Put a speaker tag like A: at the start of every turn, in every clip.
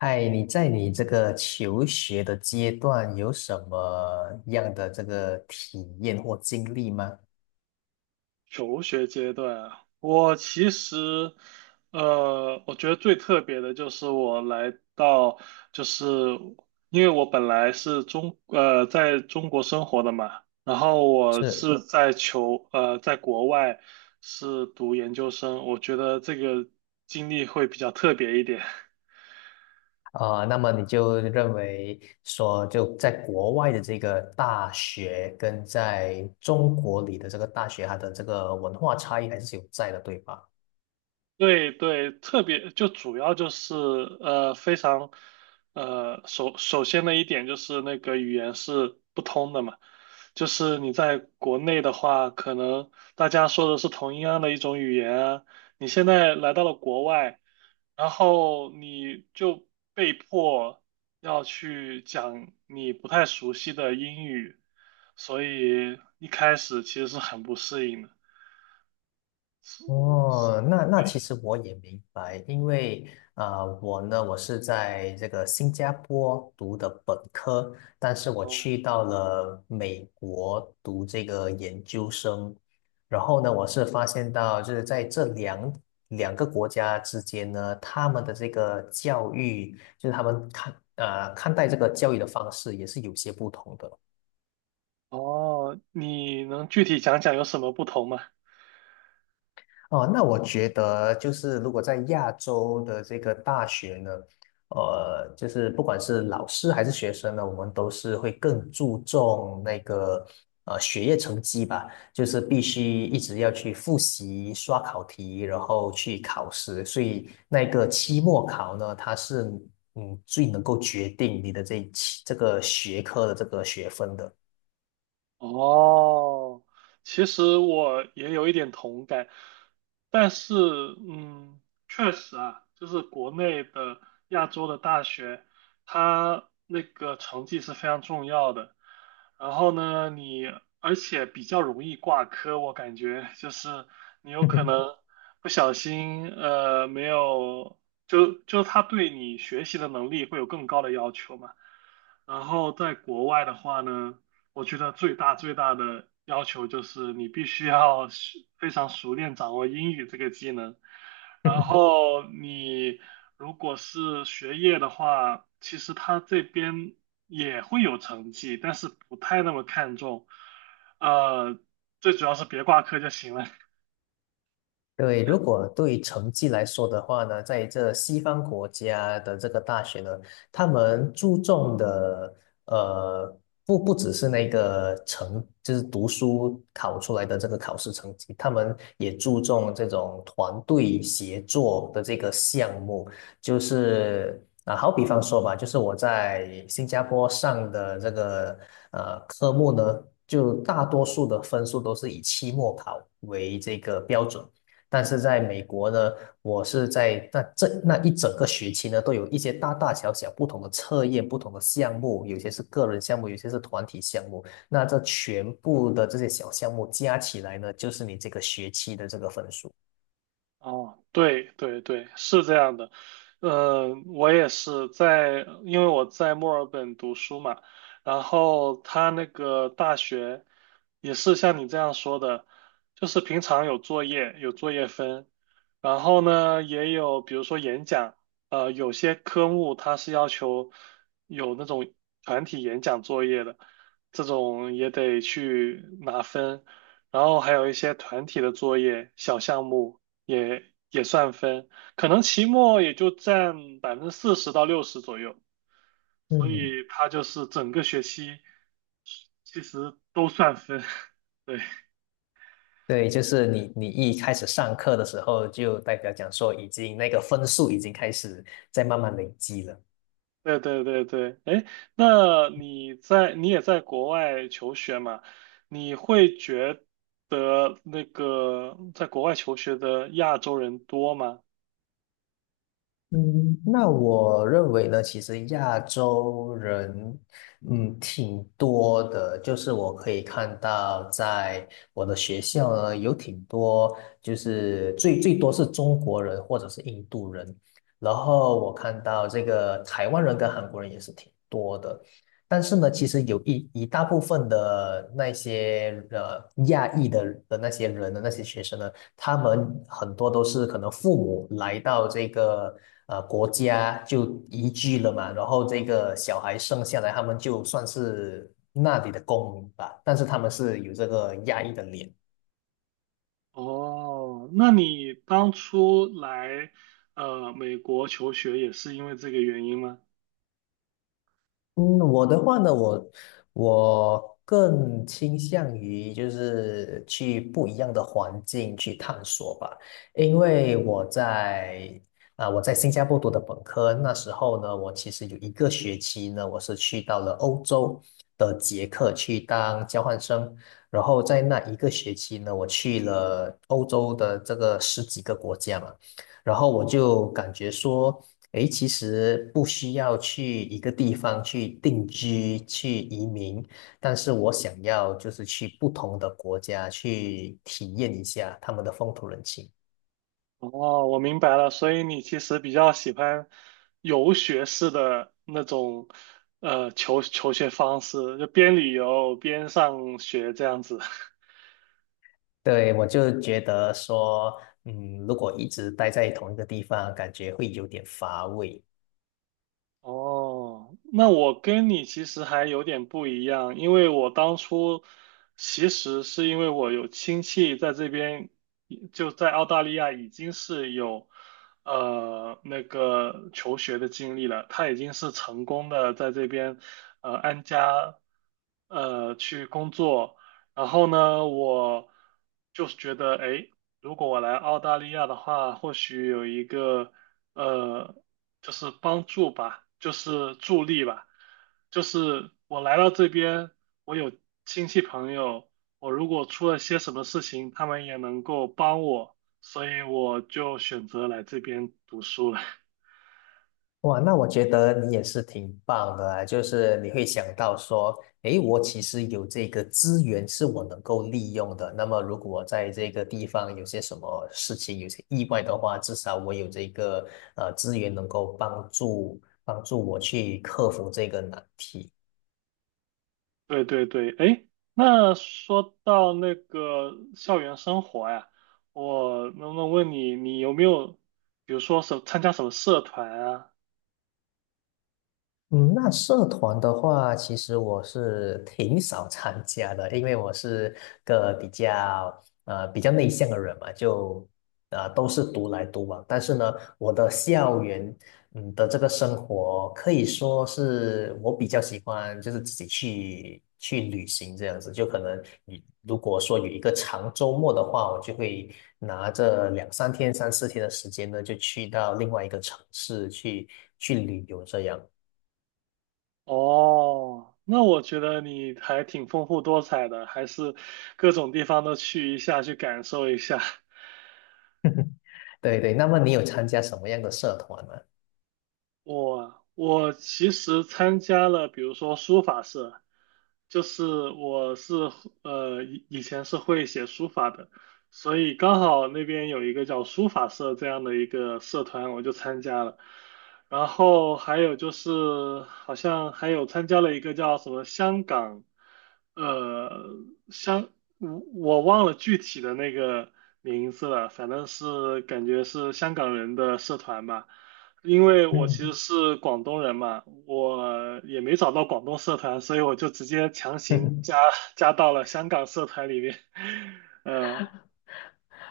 A: 嗨，你在你这个求学的阶段有什么样的这个体验或经历吗？
B: 求学阶段啊，我其实，我觉得最特别的就是我来到，就是因为我本来是中，在中国生活的嘛，然后我
A: 是，
B: 是嗯在求，在国外是读研究生，我觉得这个经历会比较特别一点。
A: 那么你就认为说，就在国外的这个大学跟在中国里的这个大学，它的这个文化差异还是有在的，对吧？
B: 对对，特别就主要就是非常首先的一点就是那个语言是不通的嘛，就是你在国内的话，可能大家说的是同一样的一种语言啊，你现在来到了国外，然后你就被迫要去讲你不太熟悉的英语，所以一开始其实是很不适应的。是是
A: 哦，那其实我也明白，因为啊，我呢，我是在这个新加坡读的本科，但是我
B: 哦。
A: 去到了美国读这个研究生，然后呢，我是发现到就是在这两个国家之间呢，他们的这个教育，就是他们看待这个教育的方式也是有些不同的。
B: 哦，你能具体讲讲有什么不同吗？
A: 哦，那我觉得就是如果在亚洲的这个大学呢，就是不管是老师还是学生呢，我们都是会更注重那个学业成绩吧，就是必须一直要去复习、刷考题，然后去考试，所以那个期末考呢，它是最能够决定你的这一期这个学科的这个学分的。
B: 哦，其实我也有一点同感，但是，嗯，确实啊，就是国内的亚洲的大学，它那个成绩是非常重要的。然后呢，你而且比较容易挂科，我感觉就是你有可能 不小心，没有，就他对你学习的能力会有更高的要求嘛。然后在国外的话呢。我觉得最大最大的要求就是你必须要非常熟练掌握英语这个技能。然后你如果是学业的话，其实他这边也会有成绩，但是不太那么看重。呃，最主要是别挂科就行了。
A: 对，如果对成绩来说的话呢，在这西方国家的这个大学呢，他们注重的呃，不只是那个成，就是读书考出来的这个考试成绩，他们也注重这种团队协作的这个项目，就是啊，好比方说吧，就是我在新加坡上的这个科目呢，就大多数的分数都是以期末考为这个标准。但是在美国呢，我是在那这那一整个学期呢，都有一些大大小小不同的测验、不同的项目，有些是个人项目，有些是团体项目。那这全部的这些小项目加起来呢，就是你这个学期的这个分数。
B: 哦，对对对，是这样的。呃，我也是在，因为我在墨尔本读书嘛，然后他那个大学也是像你这样说的，就是平常有作业，有作业分，然后呢也有比如说演讲，呃，有些科目它是要求有那种团体演讲作业的，这种也得去拿分。然后还有一些团体的作业、小项目，也也算分，可能期末也就占40%到60%左右，所
A: 嗯，
B: 以它就是整个学期其实都算分。
A: 对，就是你一开始上课的时候，就代表讲说已经那个分数已经开始在慢慢累积了。
B: 对对对对对，哎，那你在你也在国外求学嘛？你会觉得那个在国外求学的亚洲人多吗？
A: 嗯，那我认为呢，其实亚洲人，嗯，挺多的。就是我可以看到，在我的学校呢，有挺多，就是最多是中国人或者是印度人。然后我看到这个台湾人跟韩国人也是挺多的。但是呢，其实有一大部分的那些亚裔的那些人的那些学生呢，他们很多都是可能父母来到这个国家就移居了嘛，然后这个小孩生下来，他们就算是那里的公民吧，但是他们是有这个亚裔的脸。
B: 哦，那你当初来美国求学也是因为这个原因吗？
A: 嗯，我的话呢，我更倾向于就是去不一样的环境去探索吧，因为我在新加坡读的本科，那时候呢，我其实有一个学期呢，我是去到了欧洲的捷克去当交换生，然后在那一个学期呢，我去了欧洲的这个十几个国家嘛。然后我就感觉说，诶，其实不需要去一个地方去定居、去移民，但是我想要就是去不同的国家去体验一下他们的风土人情。
B: 哦，我明白了，所以你其实比较喜欢游学式的那种求学方式，就边旅游边上学这样子。
A: 对，我就觉得说，嗯，如果一直待在同一个地方，感觉会有点乏味。
B: 哦，那我跟你其实还有点不一样，因为我当初其实是因为我有亲戚在这边，就在澳大利亚已经是有那个求学的经历了，他已经是成功的在这边安家去工作，然后呢，我就是觉得哎，如果我来澳大利亚的话，或许有一个。呃，就是帮助吧，就是助力吧，就是我来到这边，我有亲戚朋友，我如果出了些什么事情，他们也能够帮我，所以我就选择来这边读书了。
A: 哇，那我觉得你也是挺棒的啊，就是你会想到说，诶，我其实有这个资源是我能够利用的。那么，如果我在这个地方有些什么事情，有些意外的话，至少我有这个资源能够帮助我去克服这个难题。
B: 对对对，哎，那说到那个校园生活呀，我能不能问你，你有没有，比如说什参加什么社团啊？
A: 嗯，那社团的话，其实我是挺少参加的，因为我是个比较比较内向的人嘛，就都是独来独往。但是呢，我的校园的这个生活可以说是我比较喜欢，就是自己去旅行这样子。就可能你如果说有一个长周末的话，我就会拿着两三天、三四天的时间呢，就去到另外一个城市去旅游这样。
B: 哦，那我觉得你还挺丰富多彩的，还是各种地方都去一下，去感受一下。
A: 对对，那么你有参加什么样的社团吗？
B: 我我其实参加了，比如说书法社，就是我是以前是会写书法的，所以刚好那边有一个叫书法社这样的一个社团，我就参加了。然后还有就是好像还有参加了一个叫什么香港，呃香我我忘了具体的那个名字了，反正是感觉是香港人的社团吧。因为我其
A: 嗯，
B: 实是广东人嘛，我也没找到广东社团，所以我就直接强行 加到了香港社团里面。呃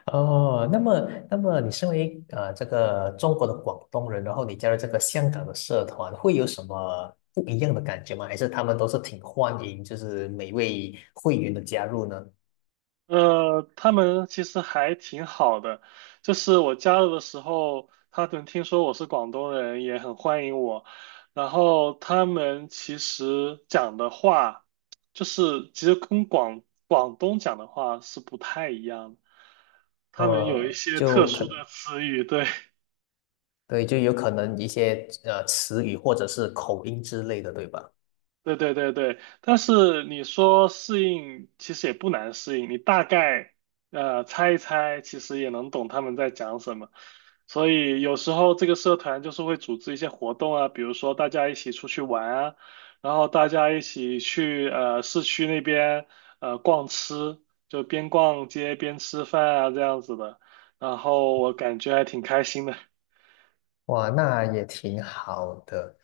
A: 哦，那么你身为这个中国的广东人，然后你加入这个香港的社团，会有什么不一样的感觉吗？还是他们都是挺欢迎，就是每位会员的加入呢？
B: 呃，他们其实还挺好的，就是我加入的时候，他们听说我是广东人，也很欢迎我。然后他们其实讲的话，就是其实跟广东讲的话是不太一样的，他们有一
A: 呃，
B: 些特
A: 就可，
B: 殊的词语，对。
A: 对，就有可能一些词语或者是口音之类的，对吧？
B: 对对对对，但是你说适应，其实也不难适应，你大概猜一猜，其实也能懂他们在讲什么。所以有时候这个社团就是会组织一些活动啊，比如说大家一起出去玩啊，然后大家一起去市区那边逛吃，就边逛街边吃饭啊这样子的。然后我感觉还挺开心的。
A: 哇，那也挺好的。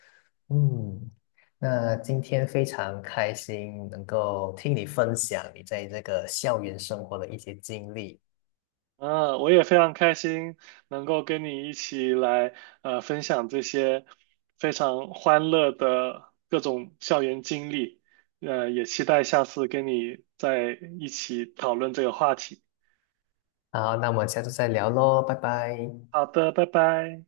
A: 嗯，那今天非常开心能够听你分享你在这个校园生活的一些经历。
B: 嗯，我也非常开心能够跟你一起来分享这些非常欢乐的各种校园经历，呃，也期待下次跟你在一起讨论这个话题。
A: 好，那我们下次再聊喽，拜拜。
B: 好的，拜拜。